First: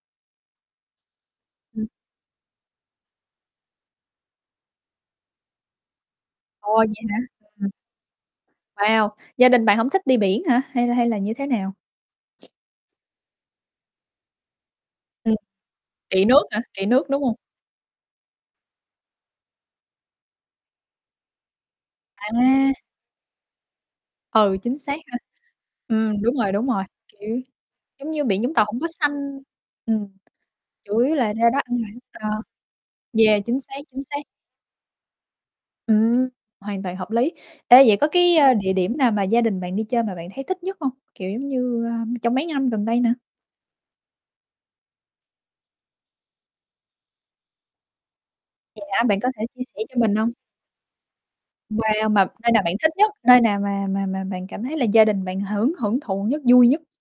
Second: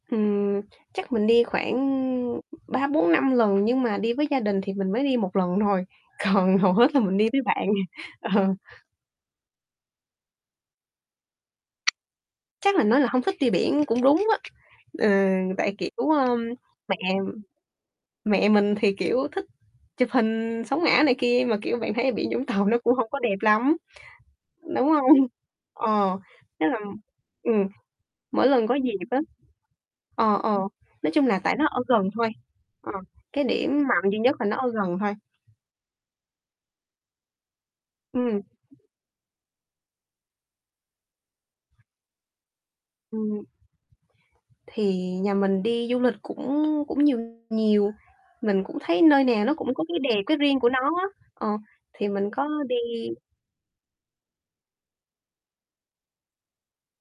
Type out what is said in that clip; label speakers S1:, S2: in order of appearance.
S1: Ừm, chắc mình đi khoảng
S2: Ừm.
S1: 3-4-5 lần, nhưng mà đi với gia đình thì mình mới đi 1 lần thôi. Còn hầu
S2: Ồ, vậy
S1: hết là
S2: hả?
S1: mình đi với bạn.
S2: Ừm.
S1: Ờ.
S2: Wow, gia đình bạn hổng thích đi biển hả? Hay là hay là như thế nào?
S1: Chắc là, nói là hông thích đi biển cũng đúng á. Ừ,
S2: Ừm.
S1: tại kiểu,
S2: Kị
S1: ơ,
S2: nước hả? Kị
S1: mẹ
S2: nước, đúng hông?
S1: mẹ mình thì, kiểu, thích chụp hình sống ảo này kia. Mà kiểu bạn thấy ở biển Vũng Tàu nó
S2: À.
S1: cũng hông có đẹp lắm,
S2: Ừ, chính
S1: đúng
S2: xác ha.
S1: không? Ờ,
S2: Ừm, đúng rồi,
S1: tức
S2: đúng
S1: là
S2: rồi, kiểu,
S1: ừm,
S2: giống như biển
S1: mỗi
S2: Vũng Tàu
S1: lần có
S2: hông có
S1: dịp
S2: xanh.
S1: á
S2: Ừm,
S1: ờ, ờ,
S2: chủ
S1: nói
S2: yếu
S1: chung
S2: là
S1: là
S2: ra
S1: tại
S2: đó
S1: nó
S2: ăn
S1: ở
S2: [unintelligible]
S1: gần thôi,
S2: ờ,
S1: ờ,
S2: yeah,
S1: cái
S2: chính
S1: điểm
S2: xác, chính
S1: mạnh duy
S2: xác.
S1: nhất là nó ở gần thôi.
S2: Ừm, hoàn toàn hợp lý. Ê vậy có cái,
S1: Ừm.
S2: a, địa điểm nào mà gia đình bạn đi chơi mà bạn thấy thích nhất hông? Kiểu giống như, a, trong mấy năm gần đây nè?
S1: Ừm. Thì nhà mình đi du lịch cũng cũng nhiều nhiều. Mình cũng
S2: Vậy
S1: thấy
S2: hả, bạn
S1: nơi
S2: có thể
S1: nào nó
S2: chia
S1: cũng
S2: sẻ
S1: có
S2: cho
S1: cái
S2: mình
S1: đẹp,
S2: không?
S1: cái riêng của nó á, ờ, thì
S2: Wow! Mà
S1: mình có
S2: nơi nào bạn
S1: đi
S2: thích nhất? Nơi nào mà mà mà bạn cảm thấy là gia đình bạn hưởng hưởng thụ nhất, vui nhất?